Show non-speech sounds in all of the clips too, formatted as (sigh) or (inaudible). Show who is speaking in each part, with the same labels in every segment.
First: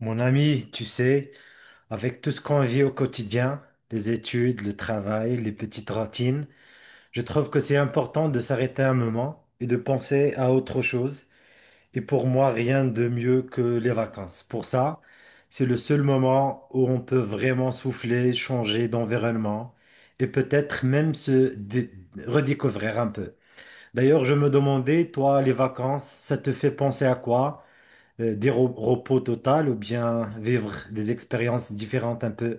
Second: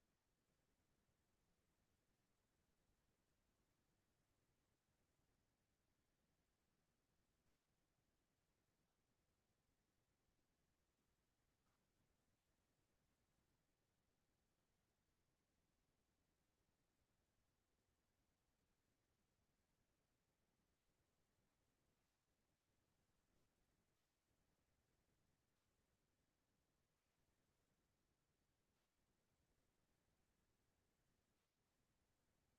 Speaker 1: Mon ami, tu sais, avec tout ce qu'on vit au quotidien, les études, le travail, les petites routines, je trouve que c'est important de s'arrêter un moment et de penser à autre chose. Et pour moi, rien de mieux que les vacances. Pour ça, c'est le seul moment où on peut vraiment souffler, changer d'environnement et peut-être même se redécouvrir un peu. D'ailleurs, je me demandais, toi, les vacances, ça te fait penser à quoi? Des repos total ou bien vivre des expériences différentes un peu.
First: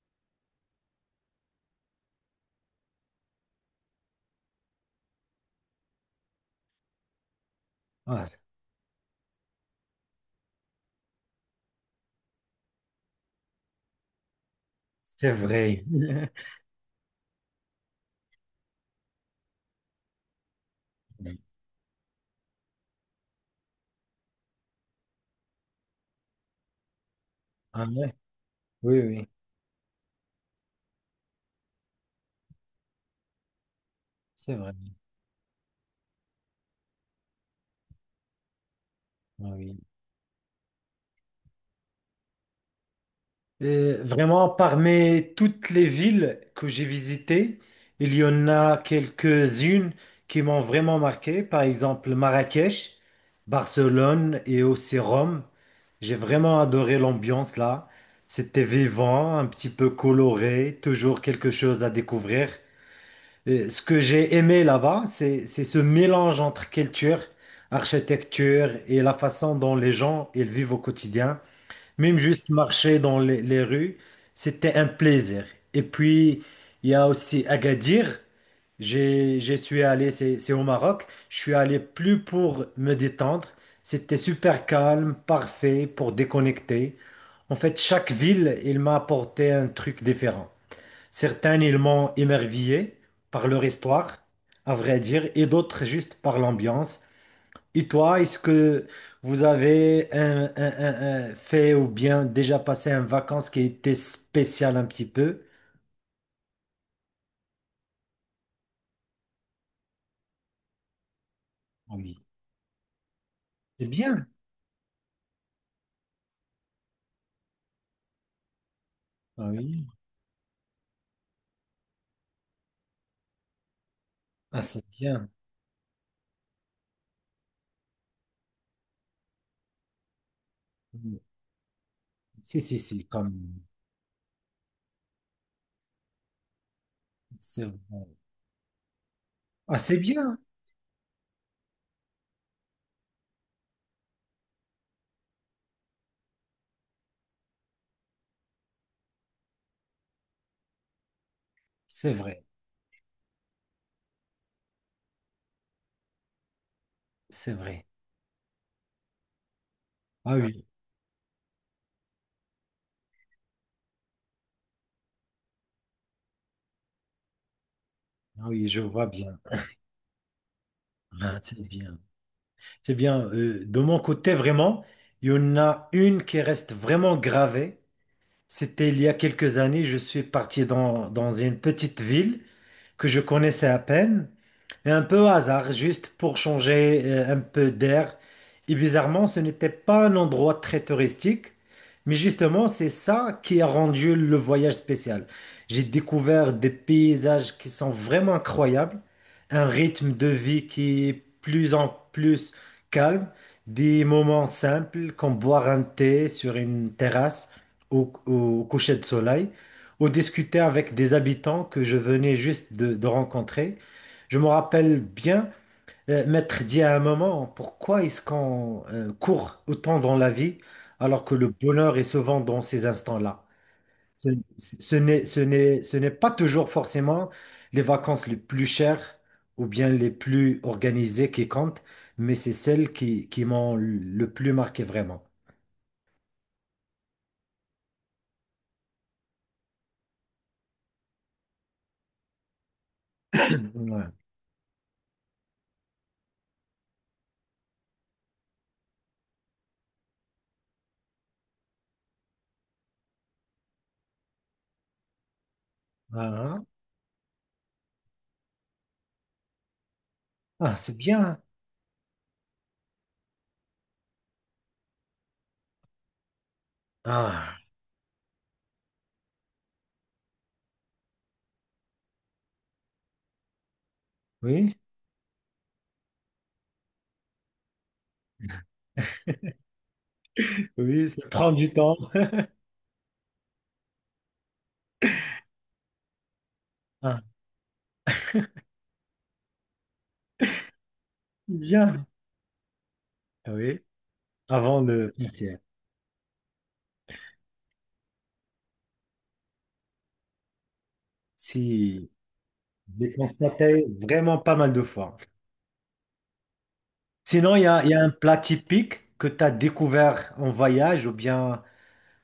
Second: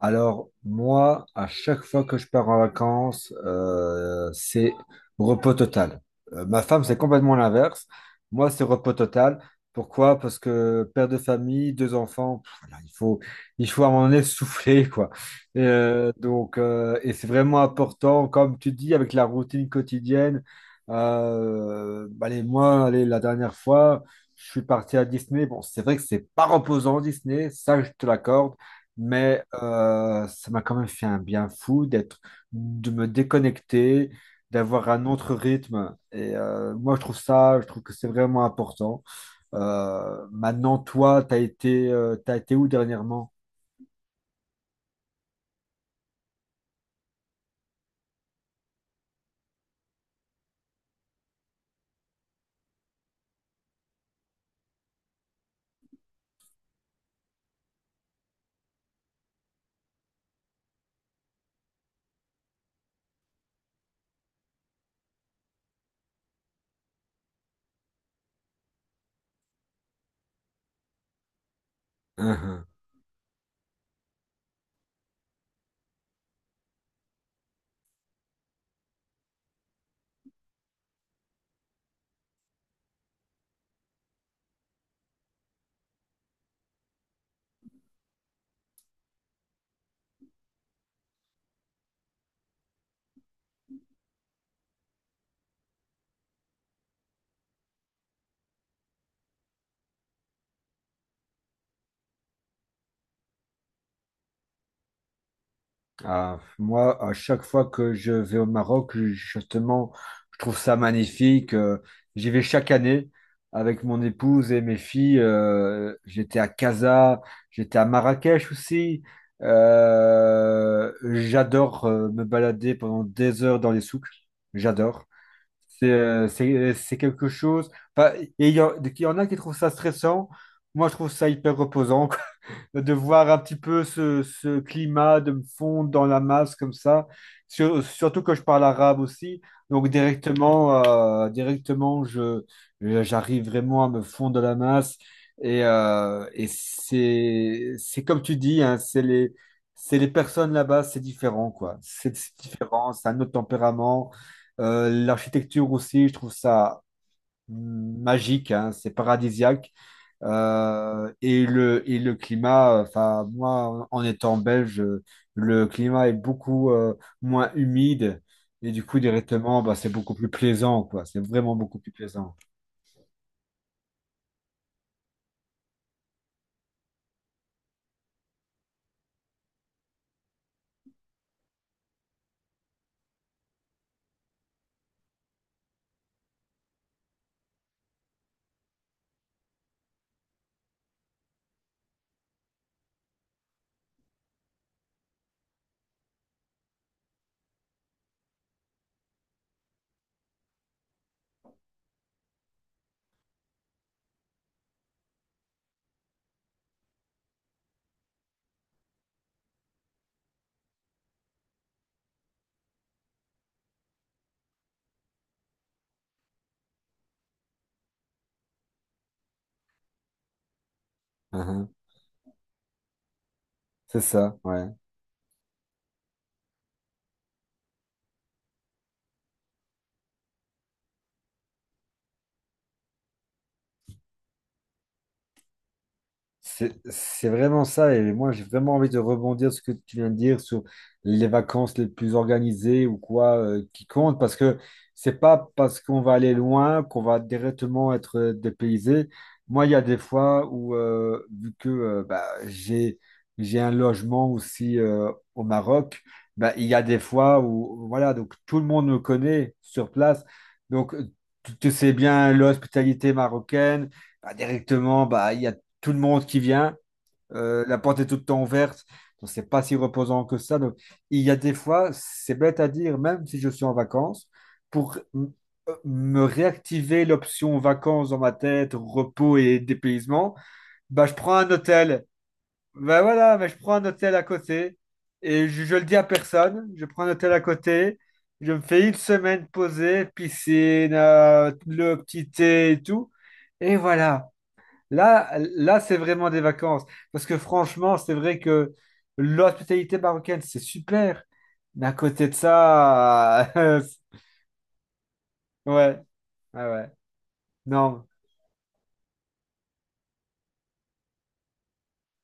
Speaker 2: Alors, moi, à chaque fois que je pars en vacances, c'est repos total. Ma femme, c'est complètement l'inverse.
Speaker 1: Ah, c'est
Speaker 2: Moi, c'est repos total. Pourquoi? Parce que père de famille, deux enfants, pff, voilà, il faut à un moment donné souffler, (laughs) quoi.
Speaker 1: c'est
Speaker 2: Et,
Speaker 1: vrai.
Speaker 2: euh,
Speaker 1: (laughs)
Speaker 2: donc, euh, et c'est vraiment important, comme tu dis, avec la routine quotidienne. Bah, allez, moi, allez, la dernière fois, je suis parti à Disney. Bon, c'est vrai que c'est pas reposant, Disney, ça,
Speaker 1: Ah
Speaker 2: je te
Speaker 1: ouais,
Speaker 2: l'accorde.
Speaker 1: oui, oui,
Speaker 2: Mais ça m'a quand même fait un bien fou de me déconnecter,
Speaker 1: c'est vrai.
Speaker 2: d'avoir un autre rythme. Et moi, je trouve que c'est vraiment important.
Speaker 1: Ah oui.
Speaker 2: Maintenant, toi, t'as été où dernièrement?
Speaker 1: Vraiment, parmi toutes les villes que j'ai visitées, il y en a quelques-unes qui m'ont vraiment marqué. Par exemple, Marrakech, Barcelone et aussi Rome. J'ai vraiment adoré l'ambiance là. C'était vivant, un petit peu coloré, toujours quelque chose à découvrir. Ce que j'ai aimé là-bas, c'est ce mélange entre culture, architecture et la façon dont les gens ils vivent au quotidien. Même juste marcher dans les rues, c'était un plaisir. Et puis, il y a aussi Agadir. Je suis allé, c'est au Maroc, je suis allé plus pour me détendre. C'était super calme, parfait pour déconnecter. En fait, chaque ville, il m'a apporté un truc différent. Certains, ils m'ont émerveillé par leur histoire, à vrai dire, et d'autres juste par l'ambiance. Et toi, est-ce que vous avez un fait ou bien déjà passé une vacances qui était spéciale un petit peu?
Speaker 2: Ah, moi, à chaque fois que je vais au Maroc, justement, je trouve ça magnifique.
Speaker 1: Ah oui,
Speaker 2: J'y vais chaque année avec
Speaker 1: c'est
Speaker 2: mon
Speaker 1: bien.
Speaker 2: épouse et mes filles. J'étais à Casa, j'étais à Marrakech aussi.
Speaker 1: Ah oui,
Speaker 2: J'adore me balader pendant des heures dans les souks.
Speaker 1: ah, c'est
Speaker 2: J'adore.
Speaker 1: bien.
Speaker 2: C'est quelque chose. Enfin, il y en a qui trouvent ça stressant. Moi, je trouve
Speaker 1: Oui.
Speaker 2: ça hyper reposant, quoi,
Speaker 1: Si,
Speaker 2: (laughs)
Speaker 1: si,
Speaker 2: de
Speaker 1: si,
Speaker 2: voir un petit
Speaker 1: comme
Speaker 2: peu ce climat, de me fondre dans la masse comme ça.
Speaker 1: c'est vrai.
Speaker 2: Surtout que je parle arabe aussi.
Speaker 1: Ah,
Speaker 2: Donc,
Speaker 1: c'est bien.
Speaker 2: directement, euh, directement je, j'arrive vraiment à me fondre dans la masse. Et c'est comme tu dis, hein, c'est les personnes là-bas, c'est différent, quoi.
Speaker 1: C'est
Speaker 2: C'est
Speaker 1: vrai,
Speaker 2: différent, c'est un autre tempérament. L'architecture aussi, je trouve ça
Speaker 1: c'est vrai.
Speaker 2: magique, hein, c'est paradisiaque.
Speaker 1: Ah oui,
Speaker 2: Et le climat, enfin, moi, en étant belge, le climat est beaucoup moins humide.
Speaker 1: ah oui,
Speaker 2: Et
Speaker 1: je
Speaker 2: du coup,
Speaker 1: vois bien.
Speaker 2: directement, bah, c'est beaucoup plus plaisant, quoi. C'est
Speaker 1: Ah,
Speaker 2: vraiment
Speaker 1: c'est
Speaker 2: beaucoup plus
Speaker 1: bien.
Speaker 2: plaisant.
Speaker 1: C'est bien. De mon côté, vraiment, il y en a une qui reste vraiment gravée. C'était il y a quelques années, je suis parti dans une petite ville que je connaissais à peine. Et un peu au hasard, juste pour changer un peu d'air. Et bizarrement, ce n'était pas un endroit très touristique, mais justement, c'est ça qui a rendu le voyage spécial. J'ai découvert des paysages qui sont vraiment incroyables, un rythme de vie qui est plus en plus calme, des moments simples comme boire un thé sur une terrasse au coucher de soleil, ou discuter avec des habitants que je venais juste de rencontrer. Je me rappelle bien, Maître dit à un moment, pourquoi est-ce qu'on court autant dans la vie alors que le
Speaker 2: Mhm.
Speaker 1: bonheur est souvent dans ces instants-là?
Speaker 2: C'est
Speaker 1: Ce,
Speaker 2: ça, ouais.
Speaker 1: ce n'est pas toujours forcément les vacances les plus chères ou bien les plus organisées qui comptent, mais c'est celles qui m'ont le plus marqué vraiment.
Speaker 2: C'est vraiment ça, et moi j'ai vraiment envie de rebondir sur ce que tu viens de dire sur les vacances les plus organisées ou quoi qui
Speaker 1: Ouais.
Speaker 2: comptent, parce que c'est pas parce qu'on va aller loin qu'on va directement être dépaysé. Moi, il y a des fois où, vu que bah, j'ai un logement aussi au Maroc, bah,
Speaker 1: Ah,
Speaker 2: il y a des fois où, voilà, donc tout le monde me connaît sur place,
Speaker 1: ah,
Speaker 2: donc
Speaker 1: c'est bien.
Speaker 2: tu sais bien l'hospitalité marocaine, bah, directement, bah, il y a tout le monde qui vient,
Speaker 1: Ah,
Speaker 2: la porte est tout le temps ouverte, donc c'est pas si reposant que ça. Donc il y a des fois, c'est bête à dire, même si je suis en vacances,
Speaker 1: oui,
Speaker 2: pour me réactiver l'option vacances dans ma tête, repos et dépaysement, bah
Speaker 1: oui,
Speaker 2: je
Speaker 1: ça
Speaker 2: prends un
Speaker 1: prend du temps.
Speaker 2: hôtel. Bah voilà, mais je prends un hôtel à côté et je le dis à personne, je prends un
Speaker 1: Ah,
Speaker 2: hôtel à côté. Je me fais une semaine posée, piscine, le
Speaker 1: bien.
Speaker 2: petit thé et tout. Et
Speaker 1: Oui,
Speaker 2: voilà.
Speaker 1: avant de partir.
Speaker 2: Là, c'est vraiment des vacances. Parce que franchement, c'est vrai que l'hospitalité marocaine, c'est super. Mais à
Speaker 1: Si.
Speaker 2: côté de
Speaker 1: J'ai
Speaker 2: ça, (laughs)
Speaker 1: constaté vraiment pas mal de fois.
Speaker 2: ouais, ouais.
Speaker 1: Sinon, il y a
Speaker 2: Non.
Speaker 1: un plat typique que tu as découvert en voyage ou bien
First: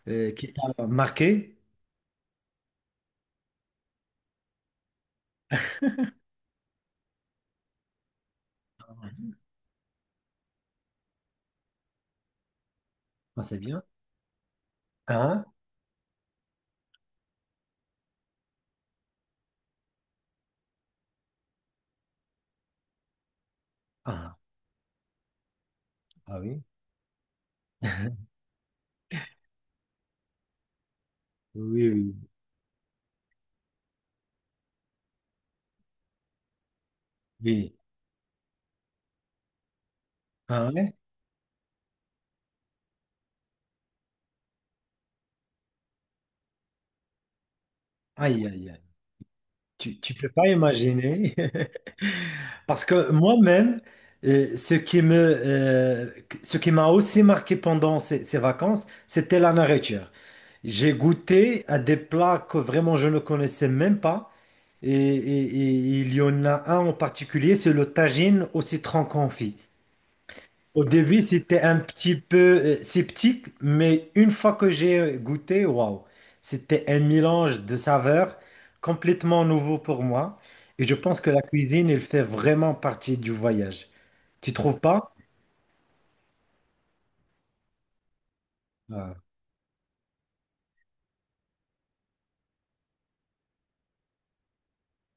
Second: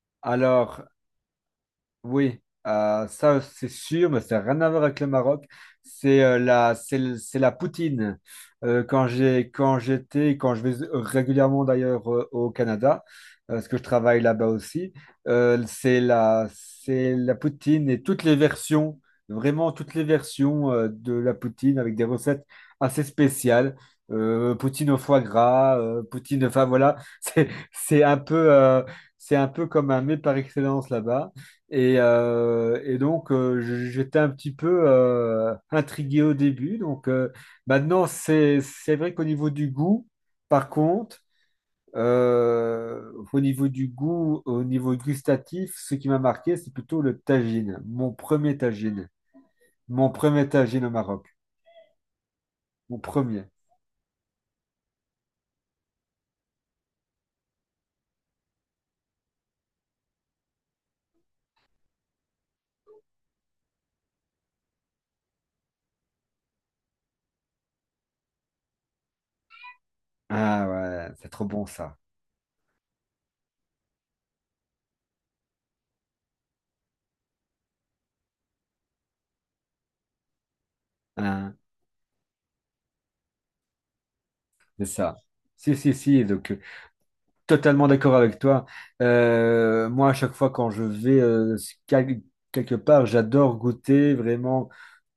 Speaker 1: qui
Speaker 2: Alors,
Speaker 1: t'a marqué.
Speaker 2: oui, ça c'est sûr, mais ça n'a rien à voir avec le Maroc. C'est la poutine. Quand j'ai, quand j'étais, quand je vais régulièrement d'ailleurs au Canada,
Speaker 1: Ah, c'est
Speaker 2: parce que
Speaker 1: bien.
Speaker 2: je travaille là-bas aussi,
Speaker 1: Hein?
Speaker 2: c'est la poutine et toutes les versions, vraiment toutes les versions de la poutine avec des recettes assez spéciales.
Speaker 1: Ah,
Speaker 2: Poutine au foie gras,
Speaker 1: ah
Speaker 2: poutine,
Speaker 1: oui.
Speaker 2: enfin voilà, (laughs) c'est un peu comme un mets par excellence là-bas.
Speaker 1: Oui,
Speaker 2: Et,
Speaker 1: oui,
Speaker 2: euh, et donc, euh, j- j'étais un petit peu intrigué au début.
Speaker 1: oui.
Speaker 2: Maintenant, c'est vrai qu'au niveau du goût,
Speaker 1: Ah
Speaker 2: par
Speaker 1: ouais.
Speaker 2: contre, au niveau du goût, au niveau gustatif, ce qui m'a marqué, c'est plutôt le tagine. Mon
Speaker 1: Aïe,
Speaker 2: premier
Speaker 1: aïe, aïe.
Speaker 2: tagine. Mon
Speaker 1: Tu peux pas
Speaker 2: premier tagine au Maroc.
Speaker 1: imaginer. (laughs) Parce
Speaker 2: Mon
Speaker 1: que
Speaker 2: premier.
Speaker 1: moi-même, euh, ce qui me, euh, ce qui m'a aussi marqué pendant ces vacances, c'était la nourriture. J'ai goûté à des plats que vraiment je ne connaissais même pas. Et il y en a un en particulier, c'est le tagine au citron confit.
Speaker 2: Ah
Speaker 1: Au
Speaker 2: ouais,
Speaker 1: début,
Speaker 2: c'est trop
Speaker 1: c'était
Speaker 2: bon
Speaker 1: un
Speaker 2: ça.
Speaker 1: petit peu sceptique, mais une fois que j'ai goûté, waouh, c'était un mélange de saveurs complètement nouveau pour moi. Et je pense que la
Speaker 2: Hein,
Speaker 1: cuisine, elle fait vraiment partie du voyage. Tu trouves
Speaker 2: c'est
Speaker 1: pas?
Speaker 2: ça. Si, si, si. Donc, totalement d'accord avec toi.
Speaker 1: Ah,
Speaker 2: Moi, à chaque fois quand je vais quel- quelque part, j'adore goûter vraiment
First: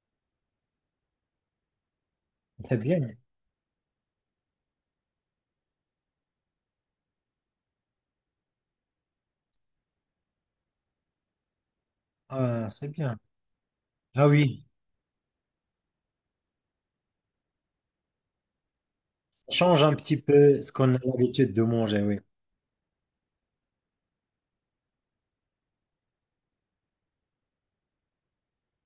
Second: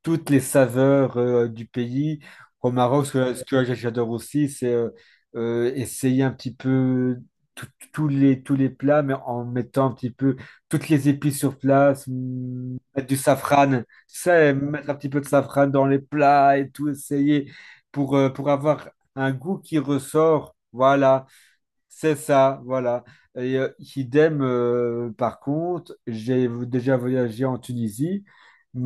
Speaker 2: toutes les saveurs du pays. Au
Speaker 1: c'est bien.
Speaker 2: Maroc, ce que j'adore aussi, c'est essayer un petit peu tout- tous les plats, mais en mettant un petit peu toutes les épices sur place,
Speaker 1: Ah,
Speaker 2: mm,
Speaker 1: c'est
Speaker 2: mettre
Speaker 1: bien.
Speaker 2: du safran,
Speaker 1: Ah
Speaker 2: ça
Speaker 1: oui,
Speaker 2: mettre un petit peu de safran dans les plats et tout, essayer pour avoir un goût qui
Speaker 1: change un petit
Speaker 2: ressort.
Speaker 1: peu ce qu'on a
Speaker 2: Voilà.
Speaker 1: l'habitude de manger,
Speaker 2: C'est
Speaker 1: oui.
Speaker 2: ça, voilà. Et idem, par contre, j'ai déjà voyagé en Tunisie,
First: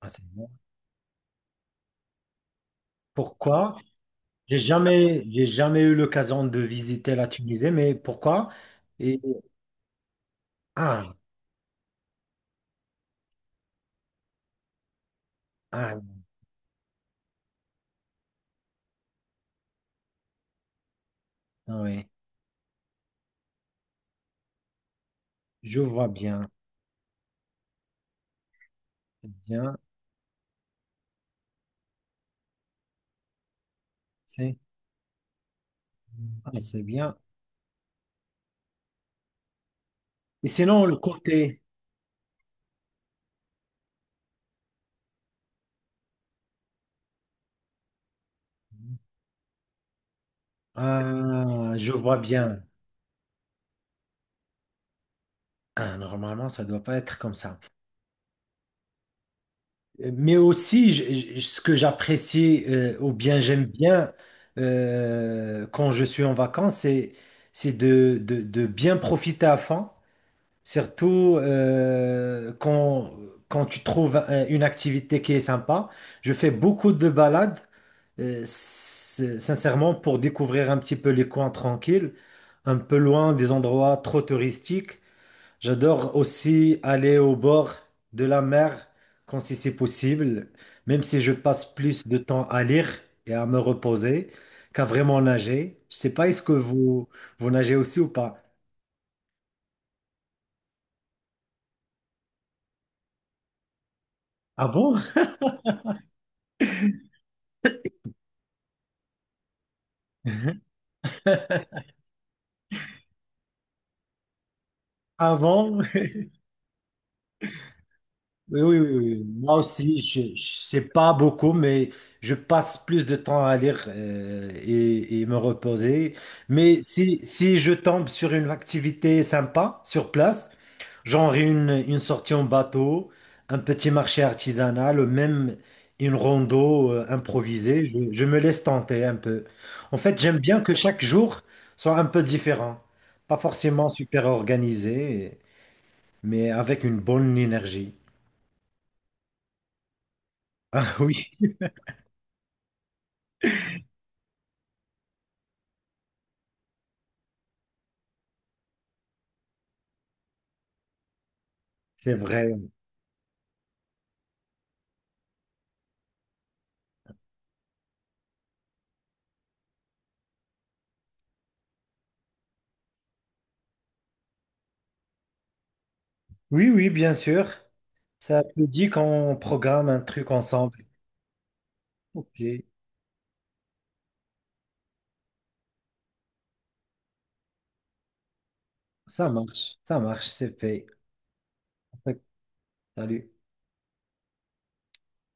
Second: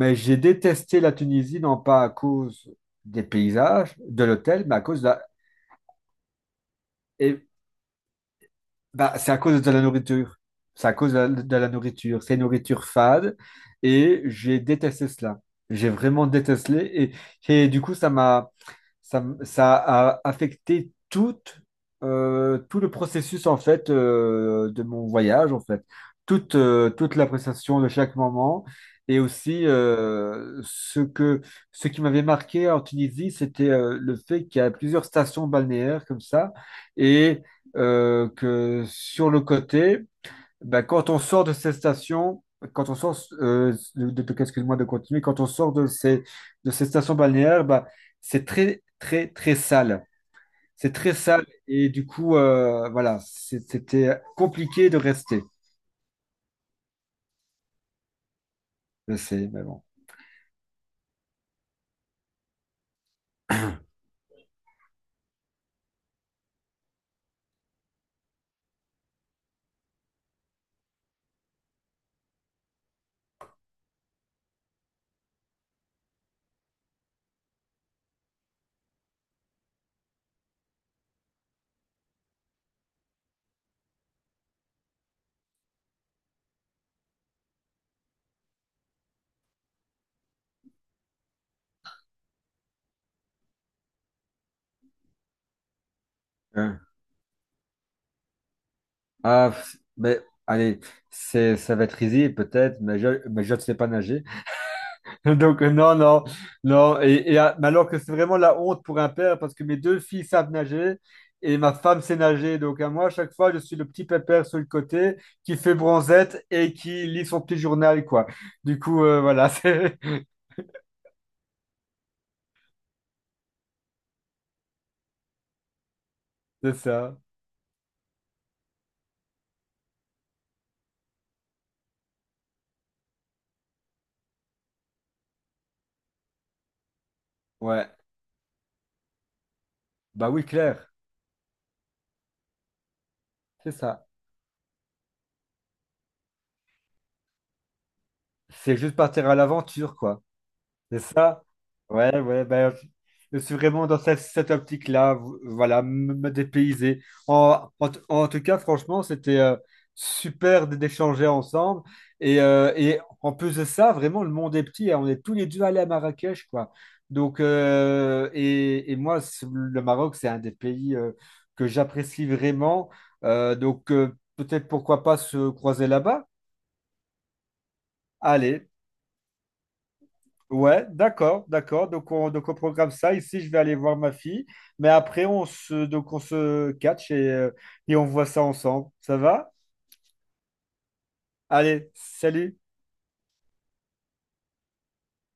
Speaker 1: Ah, c'est
Speaker 2: j'ai
Speaker 1: bon.
Speaker 2: détesté la Tunisie, non pas à cause des
Speaker 1: Pourquoi?
Speaker 2: paysages, de l'hôtel, mais à cause de la,
Speaker 1: J'ai jamais eu l'occasion de visiter la
Speaker 2: é-
Speaker 1: Tunisie, mais pourquoi?
Speaker 2: bah,
Speaker 1: Et,
Speaker 2: c'est à cause de la nourriture. C'est à cause
Speaker 1: ah,
Speaker 2: de de la nourriture. C'est une nourriture fade et j'ai détesté cela. J'ai
Speaker 1: ah,
Speaker 2: vraiment détesté, et du coup, ça m'a, ça, m- ça a affecté
Speaker 1: ah oui,
Speaker 2: tout le processus en fait de mon voyage en
Speaker 1: je
Speaker 2: fait.
Speaker 1: vois bien.
Speaker 2: Toute l'appréciation de chaque moment et
Speaker 1: C'est
Speaker 2: aussi
Speaker 1: bien,
Speaker 2: ce qui m'avait marqué en Tunisie, c'était le fait
Speaker 1: c'est
Speaker 2: qu'il y a plusieurs stations balnéaires comme ça
Speaker 1: ah, c'est bien.
Speaker 2: et que sur le côté,
Speaker 1: Et
Speaker 2: ben,
Speaker 1: sinon, le
Speaker 2: quand on sort de
Speaker 1: côté,
Speaker 2: ces stations, quand on sort, de- excuse-moi de continuer, quand on sort de ces stations balnéaires, ben, c'est très, très, très sale. C'est très sale
Speaker 1: ah,
Speaker 2: et
Speaker 1: je
Speaker 2: du
Speaker 1: vois
Speaker 2: coup,
Speaker 1: bien.
Speaker 2: voilà, c'était compliqué de rester.
Speaker 1: Ah, normalement, ça ne doit pas être comme ça.
Speaker 2: Je sais, mais bon.
Speaker 1: Mais aussi, ce que j'apprécie, ou bien j'aime bien quand je suis en vacances, c'est de bien profiter à fond. Surtout quand tu trouves une activité qui est sympa. Je fais beaucoup de balades, sincèrement, pour découvrir un petit peu les coins tranquilles, un peu loin des endroits trop touristiques. J'adore aussi aller au bord de la mer quand si c'est possible, même si je passe plus de temps à lire et à me reposer qu'à vraiment nager. Je sais pas, est-ce que
Speaker 2: Hein.
Speaker 1: vous, vous nagez aussi ou pas?
Speaker 2: Ah, mais allez, c'est, ça va être easy peut-être, mais je ne sais pas nager.
Speaker 1: Ah bon?
Speaker 2: (laughs) Donc, non. Mais alors que c'est vraiment la honte pour un père parce que mes deux filles savent nager et ma femme sait nager. Donc, à moi, à chaque fois, je suis le petit pépère sur le côté qui fait
Speaker 1: Avant?
Speaker 2: bronzette et qui lit son petit journal, quoi.
Speaker 1: Oui, oui,
Speaker 2: Du
Speaker 1: oui,
Speaker 2: coup,
Speaker 1: oui.
Speaker 2: voilà, (laughs)
Speaker 1: Moi aussi, je sais pas beaucoup, mais je passe plus de temps à lire et me reposer.
Speaker 2: c'est
Speaker 1: Mais
Speaker 2: ça.
Speaker 1: si je tombe sur une activité sympa sur place, genre une sortie en bateau, un petit marché artisanal, ou même une rando improvisée,
Speaker 2: Ouais.
Speaker 1: je me laisse tenter un peu. En fait,
Speaker 2: Bah
Speaker 1: j'aime
Speaker 2: oui,
Speaker 1: bien que
Speaker 2: Claire,
Speaker 1: chaque jour soit un peu différent, pas
Speaker 2: c'est
Speaker 1: forcément
Speaker 2: ça.
Speaker 1: super organisé, mais avec une bonne énergie. (laughs)
Speaker 2: C'est juste partir à l'aventure, quoi.
Speaker 1: Ah
Speaker 2: C'est
Speaker 1: oui.
Speaker 2: ça? Ouais, ouais, ben, je suis vraiment dans cette, cette optique-là, voilà, me dépayser. En tout cas, franchement, c'était super d'échanger ensemble.
Speaker 1: C'est vrai.
Speaker 2: Et en plus de ça, vraiment, le monde est petit, hein. On est tous les deux allés à Marrakech, quoi. Donc, et moi, le Maroc, c'est un des pays que j'apprécie vraiment. Donc, peut-être pourquoi pas se croiser là-bas?
Speaker 1: Oui, oui, bien sûr. Ça te
Speaker 2: Allez.
Speaker 1: dit qu'on programme un truc ensemble.
Speaker 2: Ouais, d'accord, d'accord.
Speaker 1: Ok,
Speaker 2: Donc on programme ça. Ici, je vais aller voir ma fille. Mais après, donc on se catch et on voit ça ensemble. Ça va?
Speaker 1: ça marche, c'est fait.
Speaker 2: Allez, salut!
Speaker 1: Salut.